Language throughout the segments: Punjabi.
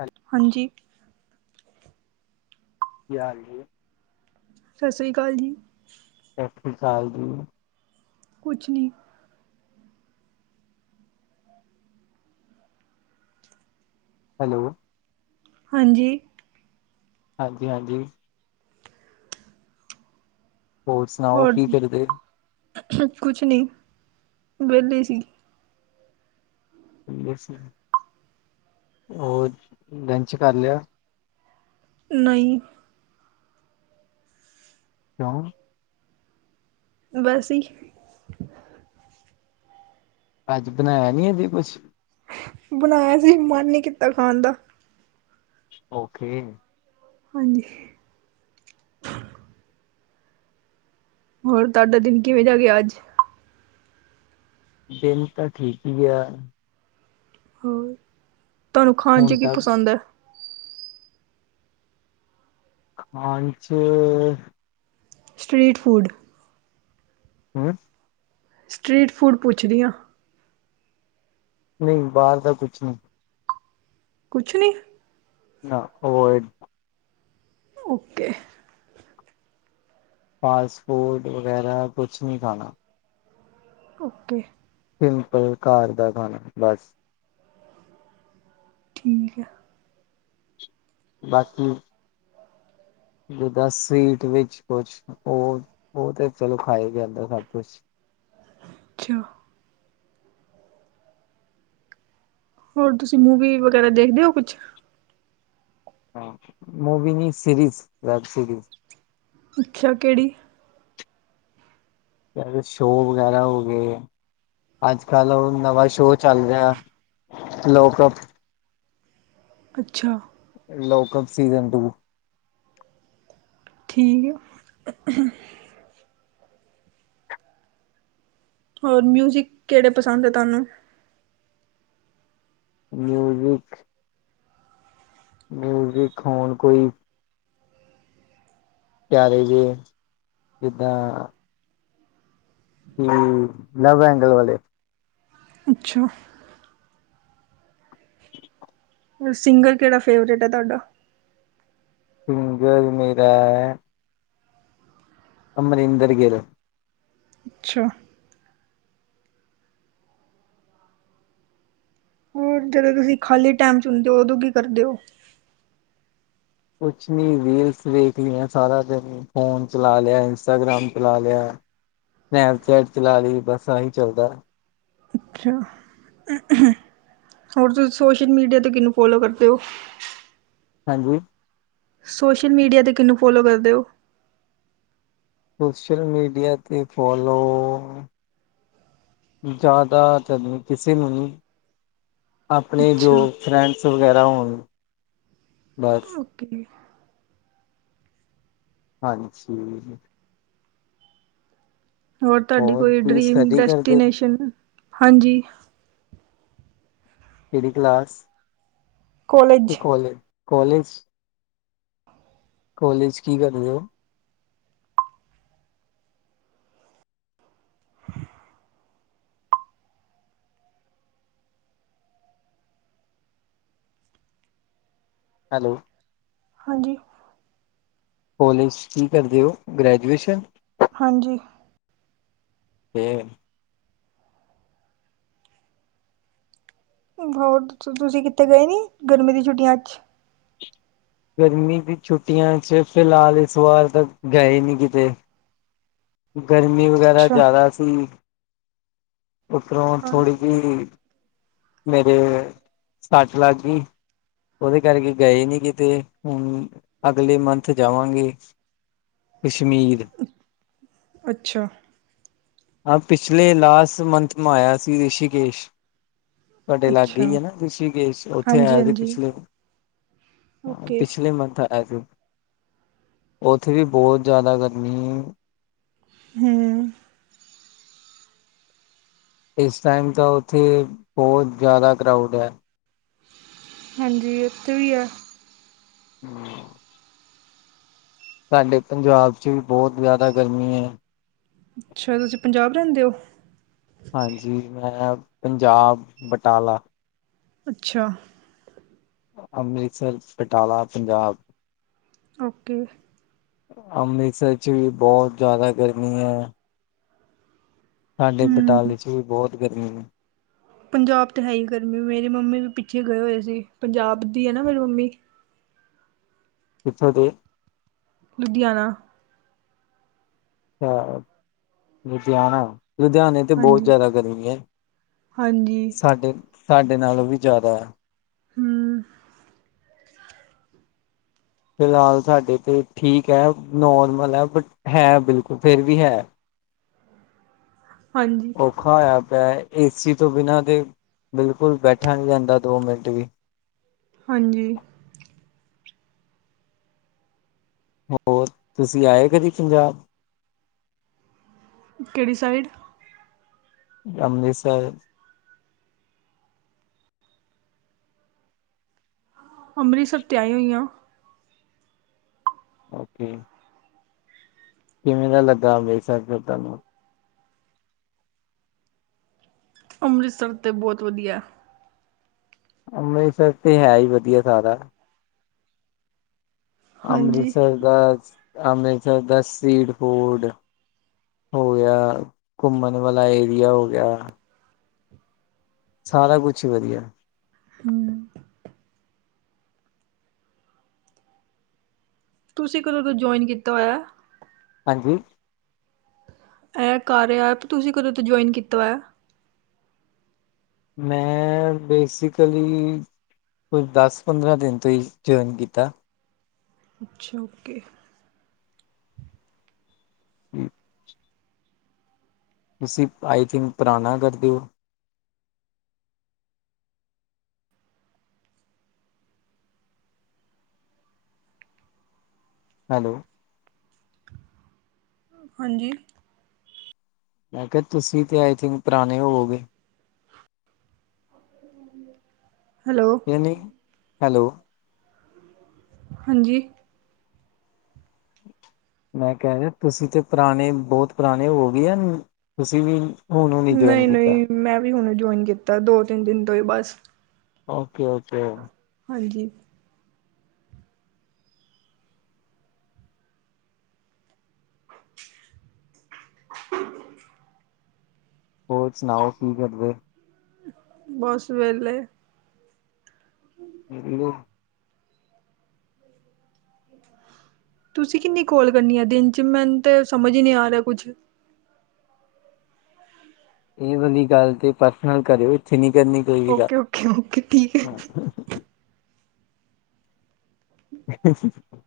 ਹਾਂਜੀ ਹਾਂਜੀ [unintelligible] ਸਤਿ ਸ਼੍ਰੀ ਅਕਾਲ ਜੀ ਸਤਿ ਸ਼੍ਰੀ ਅਕਾਲ ਜੀ ਕੁਛ ਨਹੀਂ ਹੈਲੋ ਹਾਂਜੀ ਹਾਂਜੀ ਹਾਂਜੀ ਹੋਰ ਸੁਣਾਓ ਕੀ ਕਰਦੇ ਕੁਛ ਨਹੀਂ ਵਿਹਲੇ ਸੀ [unintelligible] ਹੋਰ ਲੰਚ ਕਰ ਲਿਆ ਨਹੀਂ ਕਿਉਂ ਵੈਸੇ ਈ ਅੱਜ ਬਣਾਇਆ ਨੀ ਅਜੇ ਕੁਛ ਬਣਾਇਆ ਸੀ ਮਨ ਨਹੀਂ ਕੀਤਾ ਖਾਣ ਦਾ ਓਕੇ ਹਾਂਜੀ ਹੋਰ ਤੁਹਾਡਾ ਦਿਨ ਕਿਵੇਂ ਜਾ ਗਿਆ ਅੱਜ ਦਿਨ ਤਾਂ ਠੀਕ ਹੀ ਆ ਹੋਰ ਤੁਹਾਨੂੰ ਖਾਣ ਚ ਹੁਣ ਕੀ ਤਾਂ ਪਸੰਦ ਏ ਖਾਂਚ ਸਟ੍ਰਰੀਟ ਫੂਡ ਹਮ ਸਟਰੀਟ ਫੂਡ ਪੁੱਛਦੀ ਹਾਂ ਨਹੀਂ ਬਾਹਰ ਦਾ ਕੁਛ ਨਹੀਂ ਕੁਛ ਨਹੀਂ ਨਾ ਉਵੋਇਡ ਓਕੇ ਫਾਸਟ ਫੂਡ ਵਗੈਰਾ ਕੁਛ ਨਹੀਂ ਖਾਣਾ ਓਕੇ ਸਿੰਪਲ ਘਰ ਦਾ ਖਾਣਾ ਬਸ ਠੀਕ ਹੈ ਬਾਕੀ ਜਿੱਦਾਂ ਸਵੀਟ ਵਿੱਚ ਕੁਛ ਉਹ ਉਹ ਤੇ ਚਲੋ ਖਾ ਜਾਂਦਾ ਸਭ ਕੁਛ [inaudible] ਹੋਰ ਤੁਸੀਂ ਮੂਵੀ ਵਗੈਰਾ ਦੇਖਦੇ ਹੋ ਕੁਛ ਹਾਂ ਮੂਵੀੀ ਸਰੀਜ਼ ਵੇਬ ਸਰੀਜ਼ ਅੱਛਾ ਕਿਹੜੀ ਸ਼ੋਅ ਵਗੈਰਾ ਹੋ ਗਏ ਅੱਜ ਕੱਲ ਉਹ ਨਵਾਂ ਸ਼ੋਅ ਚੱਲ ਰਿਹਾ ਲੋਕਪ ਅੱਛਾ ਲੋਕ ਕਪ ਸੀਸਨ ਟੂ ਠੀਕ ਹੋਰ ਮਿਊਜ਼ਿਕ ਕਿਹੜੇ ਪਸੰਦ ਹੈ ਤੁਹਾਨੂੰ ਮਿਊਜ਼ਿਕ ਮੀਊਜ਼ਿਕ ਹੋਣ ਕੋਈ ਵੀ ਜਿੱਦਾਂ ਲਵ ਐਂਗਲ ਵਾਲੇ ਅੱਛਾ ਸਿੰਗਰ ਕਿਹੜਾ ਫੇਵਰੇਟ ਹੈ ਤੁਹਾਡਾ ਸਿੰਗਰ ਮੇਰਾ ਹੈ ਅਮਰਿੰਦਰ ਗਿਲ ਅੱਛਾ ਹੋਰ ਜਦੋਂ ਤੁਸੀਂ ਖਾਲੀ ਟਾਈਮ ਚ ਹੁੰਦੇ ਹੋ ਉਦੋਂ ਕੀ ਕਰਦੇ ਹੋ ਕੁਛ ਨੀ ਰੀਲਸ ਵੇਖਣੀ ਹੈ ਸਾਰਾ ਦਿਨੀ ਫੋਨ ਚਲਾ ਲਿਆ ਇੰਸਟਾਗ੍ਰਾਮ ਚਲਾ ਲਿਆ। ਸਨੈਪ ਚੈਟ ਚਲਾ ਲਈ ਬਸ ਇਹੀ ਚੱਲਦਾ ਅੱਛਾ ਹੋਰ ਤੁਸੀਂ ਸੋਸ਼ਲ ਮੀਡੀਆ 'ਤੇ ਕਿਹਨੂੰ ਫੋਲੋ ਕਰਦੇ ਹੋ ਹਾਂਜੀ ਸੋਸ਼ਲ ਮੀਡੀਆ ਤੇ ਕਿਹਨੂੰ ਫੋਲੋ ਕਰਦੇ ਹੋ ਸੋਸ਼ਲ ਮੀਡੀਆ 'ਤੇ ਫੋਲੋ ਜ਼ਿਆਦਾਤਰ ਨਹੀਂ ਕਿਸੇ ਨੂੰ ਨਹੀਂ ਆਪਣੇ ਜੋ ਅੱਛਾ, ਫਰੈਂਡਸ ਵਗੈਰਾ ਹੋਣ ਬਸ ਓਕੇ ਹਾਂਜੀ ਹੋਰ ਤੁਹਾਡੀ ਕੋਈ ਤੁਸੀਂ ਡ੍ਰੀਮ ਸਟੱਡੀ ਕਰਦੇ ਹੋ ਡੈਸਟੀਨੇਸ਼ਨ ਹਾਂਜੀ ਕਿਹੜੀ ਕਲਾਸ ਅਤੇ ਕੋਲਜ ਕਾਲਜ ਕਲੇਜ ਕੀ ਕਰਦੇ ਹੋ [inaudible] ਹੈਲੋ ਹਾਂਜੀ ਕੋਲੇਜ 'ਚ ਕੀ ਕਰਦੇ ਹੋ ਗ੍ਰੈਜੂਏਸ਼ਨ ਹਾਂਜੀ ਅਤੇ ਹੋਰ ਤੁਸੀਂ ਕਿੱਤੇ ਗਏ ਨੀ ਗਰਮੀ ਦੀ ਛੁੱਟੀਆਂ ਅੱਜ ਗਰਮੀ ਦੀ ਛੁੱਟੀਆਂ ਚ ਫਿਲਹਾਲ ਇਸ ਵਾਰ ਤਾਂ ਗਏ ਨੀ ਕਿਤੇ ਗਰਮੀ ਵਗੈਰਾ ਅੱਛਾ। ਜ਼ਿਆਦਾ ਸੀ ਉੱਪਰੋਂ ਹਾਂ। ਥੋੜ੍ਹੀ ਜਿਹੀ ਮੇਰੇ ਸੱਚ ਲੱਗ ਗਈ ਉਹਦੇ ਕਰਕੇ ਗਏ ਨੀ ਕਿਤੇ ਹੁਣ ਅਗਲੇ ਮੰਥ ਜਾਵਾਂਗੇ ਕਸ਼ਮੀਰ ਅੱਛਾ ਹਾਂ, ਪਿਛਲੇ ਲਾਸਟ ਮੰਥ ਮ ਆਇਆ ਸੀ ਰਿਸ਼ੀਕੇਸ਼। ਤੁਹਾਡੇ ਲਾਗੇ ਈ ਅੱਛਾ। ਹੈ ਨਾ ਰਿਸ਼ੀਕੇਸ਼, ਔਥੇ ਹਾਂਜੀ, ਆਇਆ ਸੀ ਹਾਂਜੀ ਪਿਛਲੇ ਓਕੇ। ਪਿਛਲੇ ਮੰਥ ਆਇਆ ਸੀ। ਔਥੇ ਵੀ ਬਹੋਤ ਜਾਦਾ ਗਰਮੀ ਹੂੰ। ਇਸ ਟਾਈਮ ਤਾਂ ਔਥੇ, ਬਹੋਤ ਜਾਦਾ ਕਰਾਊਡ ਐ। ਹਾਂਜੀ ਉੱਥੇ ਵੀ ਆ ਹਮ ਸਾਡੇ ਪੰਜਾਬ ' ਚ ਵੀ ਬਹੁਤ ਜ਼ਿਆਦਾ ਗਰਮੀ ਹੈ। ਅੱਛਾ ਤੁਸੀਂ ਪੰਜਾਬ ਰਹਿੰਦੇ ਹੋ ਹਾਂਜੀ ਮੈਂ ਪੰਜਾਬ ਬਟਾਲਾ ਅੱਛਾ ਅੰਮ੍ਰਿਤਸਰ ਬਟਾਲਾ ਪੰਜਾਬ ਓਕੇ ਅੰਮ੍ਰਿਤਸਰ ਚ ਵੀ ਬਹੁਤ ਜ਼ਿਆਦਾ ਗਰਮੀ ਹੈ ਸਾਡੇ ਹਮ ਬਟਾਲੇ ਚ ਵੀ ਬਹੁਤ ਗਰਮੀ ਨੇ ਪੰਜਾਬ ਤੇ ਹੈ ਹੀ ਗਰਮੀ ਮੇਰੀ ਮੰਮੀ ਵੀ ਪਿੱਛੇ ਗਏ ਹੋਏ ਸੀ ਪੰਜਾਬ ਦੀ ਹੈ ਨਾ ਮੇਰੀ ਮੰਮੀ ਕਿੱਥੋ ਦੇ? ਲੁਧਿਆਣਾ। ਅੱਛਾ, ਲੁਧਿਆਣਾ, ਲੁਧਿਆਣੇ ਤੇ ਬਹੋਤ ਹਾਂਜੀ ਜਾਦਾ ਗਰਮੀ ਏ, ਹਾਂਜੀ ਸਾਡੇ, ਸਾਡੇ ਨਾਲੋਂ ਵੀ ਜਾਦਾ ਏ। ਹੂੰ। ਫਿਲਹਾਲ ਸਾਡੇ ਏਥੇ ਠੀਕ ਹੈ। ਨੋਰਮਲ ਹੈ। ਬਟ ਹੈ ਬਿਲਕੁਲ, ਫੇਰ ਵੀ ਹੈ। ਹਾਂਜੀ। ਹੋਆ ਪਿਆ ਏ, ਏ ਸੀ ਤੋਂ ਬਿਨਾਂ ਤੇ, ਬਿਲਕੁਲ ਬੈਠਾ ਨਈ ਜਾਂਦਾ, ਦੋ ਮਿੰਟ ਵੀ। ਹਾਂਜੀ। ਹੋਰ, ਤੁਸੀਂ ਆਏ ਕਦੀ ਪੰਜਾਬ? ਕੇਹੜੀ ਸਾਈਡ? ਅੰਮ੍ਰਿਤਸਰ। ਅੰਮ੍ਰਿਤਸਰ ਤੇ ਆਈ ਹੋਈ ਆਂ। ਓਕੇ। ਕਿਵੇਂ ਦਾ ਲੱਗਾ ਅੰਮ੍ਰਿਤਸਰ ਫਿਰ ਤੁਹਾਨੂੰ? ਅੰਮ੍ਰਿਤਸਰ ਤੇ ਬਹੋਤ ਵਧੀਆ ਏ। ਅੰਮ੍ਰਿਤਸਰ ਤੇ ਹੈ ਈ ਵਧੀਆ ਸਾਰਾ। ਹਾਂਜੀ ਅੰਮ੍ਰਿਤਸਰ ਦਾ, ਅੰਮ੍ਰਿਤਸਰ ਦਾ ਸੀਡ ਫੂਡ। ਹੋ ਗਿਆ, ਘੁੰਮਣ ਵਾਲਾ ਏਰੀਆ ਹੋ ਗਿਆ। ਸਾਰਾ ਕੁਛ ਹੀ ਵਧੀਆ ਏ। ਹੂੰ। ਤੁਸੀਂ ਕਦੋਂ ਦਾ ਜੋਇਨ ਕੀਤਾ ਹੋਇਆ? ਹਾਂਜੀ? ਏਹ ਕਾਰਆ ਐਪ, ਤੁਸੀਂ ਕਦੋਂ ਤੋਂ ਜੁਆਇਨ ਕੀਤਾ ਹੋਇਆ? ਮੈਂ ਬੇਸਿਕਲੀ ਕੋਈ ਦਸ, ਪੰਦਰਾਂ ਦਿਨ ਤੋਂ ਈ ਜੁਆਇਨ ਕੀਤਾ। ਅੱਛਾ, ਓਕੇ। ਹੂੰ। ਤੁਸੀਂ ਆਈ ਥਿੰਕ, ਪਰਾਣਾ ਕਰ ਦੇ ਔ? ਹੈਲੋ। ਹਾਂਜੀ। ਮੈਂ ਕਿਹਾ, ਤੁਸੀਂ ਤੇ ਆਈ ਥਿੰਕ ਪੁਰਾਣੇ ਹੋਵੋਗੇ? ਹੈਲੋ। ਕੇ ਨਈ, ਹੈਲੋ। ਹਾਂਜੀ। ਮੈਂ ਕਹਿ ਰਿਆ ਤੁਸੀਂ ਤੇ ਪੁਰਾਣੇ ਬੌਤ ਪੁਰਾਣੇ ਹੋ ਗਏ ਆ ਤੁਸੀਂ ਵੀ ਹੁਣ ਹੁਣੀ ਜੁਆਇਨ ਨਹੀਂ ਕੀਤਾ ਨਹੀਂ, ਮੈਂ ਵੀ ਹੁਣ ਜੌਇਨ ਕੀਤਾ ਦੋ ਤਿੰਨ ਦਿਨ ਤੋਂ ਹੀ ਬਸ। Okay okay. ਹਾਂਜੀ। [inaudible] ਹੋਰ ਸੁਣਾਓ? ਕੀ ਕਰਦੇ? ਬੱਸ ਵੇਲੇ। [inaudible] [unintelligible] [inaudible] ਤੁਸੀਂ ਕਿੰਨੀ ਕੋਲ ਕਰਨੀ ਐ ਦਿਨ ਚ? ਮੇਨ ਤੇ ਸਮਝ ਈ ਨੀ ਆ ਰਿਆ ਕੁਛ? ਏਹ ਵਾਲੀ ਗੱਲ ਤੇ ਪਰਸਨਲ ਕਰੇਓ, ਏਥੇ ਨੀ ਕਰਨੀ। ਕੋਈ ਵੀ ਗੱਲ ਓਕੇ-ਓਕੇ-ਓਕੇ, ਠੀਕ ਹੈ। [inaudible]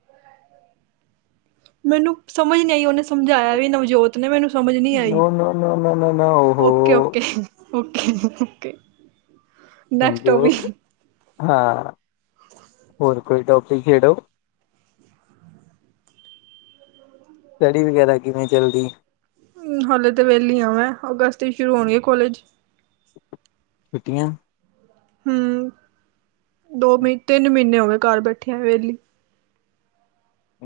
ਮੈਨੂੰ ਸਮਝ ਨਈ ਆਈ, ਉਹਨੇ ਸਮਝਾਇਆ ਵੀ ਨਵਜੋਤ ਨੇ ਮੈਨੂੰ ਸਮਝ ਨੀ ਆਈ no no no no no no okay ਹੋ ਓਕੇ ਓ ਓ ਸਮਝੋ ਹਾਂ ਹੋਰ ਕੋਈ ਟੋਪਿਕ ਛੇੜੋ ਸਟਡੀ ਵਗੈਰਾ ਕਿਵੇਂ ਚਲਦੀ ਹਾਲੇ ਤਾਂ ਵਿਹਲੀ ਆ ਵੈਂ ਅਗਸਤ ਹੀ ਸ਼ੁਰੂ ਹੋਣਗੇ ਕੋਲੇਜ ਛੁੱਟੀਆਂ। ਹੂੰ, ਦੋ ਮਹੀ ਤਿੰਨ ਮਹੀਨੇ ਹੋ ਗੇ ਘੱਰ ਬੈਠੇਆ ਵੇਲੀ।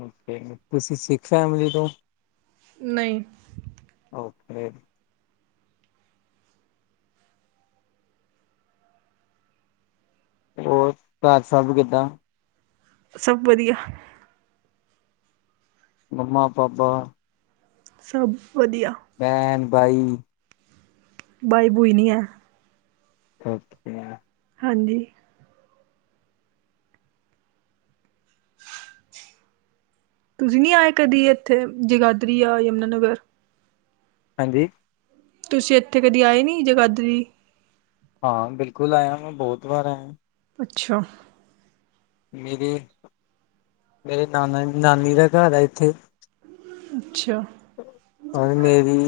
ਓਕੇ, ਤੁਸੀਂ ਸਿੱਖ ਫੈਮਿਲੀ ਤੋਂ? ਨਹੀਂ। ਓਕੇ। ਹੋਰ, ਘੱਰ ਸਬ ਵੀ ਕਿੱਦਾਂ? ਸਭ ਵਧੀਆ। ਮੰਮਾ-ਪਾਪਾ। ਸਭ ਵਧੀਆ। ਬੈਣ ਬਾਈ। ਬਾਈ ਬੂਈ ਨੀ ਐ। ਓਕੇ। ਹਾਂਜੀ। ਤੁਸੀਂ ਨੀ ਆਏ ਕਦੀ ਏਥੇ ਜਗਾਧਰੀ ਯਾ ਯਮੁਨਾ ਨਗਰ? ਹਾਂਜੀ। ਤੁਸੀਂ ਏਥੇ ਕਦੀ ਆਏ ਨੀ ਜਗਾਧਰੀ? ਹਾਂ, ਬਿਲਕੁਲ ਆਇਆ ਵਾ ਬੌਤ ਵਾਰ ਆਇਆ। ਪੁੱਛੋ। ਮੇਰੇ ਮੇਰੇ ਨਾਨਾ ਨਾਨੀ ਦਾ ਘਰ ਐ ਇੱਥੇ। ਅੱਛਾ। ਔਰ ਮੇਰੀ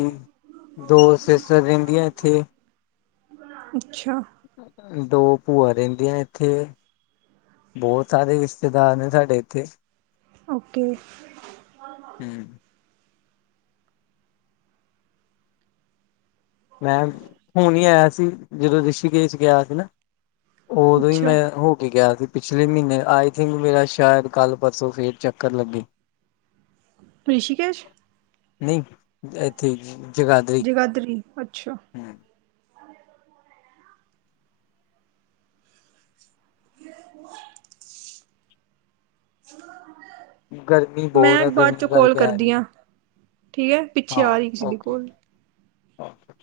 ਦੋ ਸਿਸ ਰਹਿੰਦੀਆਂ ਇੱਥੇ। ਅੱਛਾ। ਦੋ ਭੂਆ ਰੈੰਦੀਆਂ ਏਥੇ। ਬਹੁਤ ਸਾਰੇ ਰਿਸ਼ਤੇਦਾਰ ਨੇ ਸਾਡੇ ਇੱਥੇ। ਓਕੇ। ਹੂੰ। ਮੈਂ ਹੁਣ ਹੀ ਆਇਆ ਸੀ, ਜਦੋਂ ਰਿਸ਼ੀਕੇਸ਼ ਗਿਆ ਸੀ ਨਾ। ਓਦੋਂ ਹੀ ਅੱਛਾ ਮੈਂ ਹੋ ਕੇ ਗਿਆ ਸੀ। ਪਿਛਲੇ ਮੀਨੇ ਆਈ ਥਿੰਕ ਮੇਰਾ ਸ਼ਾਇਦ ਕੱਲ ਪਰਸੋਂ ਫੇਰ ਚੱਕਰ ਲੱਗੇ। ਰਿਸ਼ੀਕੇਸ਼। ਨਹੀਂ ਏਥੇ ਜਗਾ ਗਾਦਰੀ ਅੱਛਾ। ਹੂੰ। ਗਰਮੀ ਬਹੁਤ ਮੈਂ, ਆ ਬਾਦ ਗਰਮੀ ਚੋਂ ਕਾਲ ਕਰਕੇ ਆਇਆ ਕਰਦੀ ਨੀ ਆਂ, ਠੀਕ ਹੈ। ਪਿੱਛੇ, ਆ ਰਹੀ ਏ ਕਿਸੀ ਦੀ ਕਾਲ। ਆਛ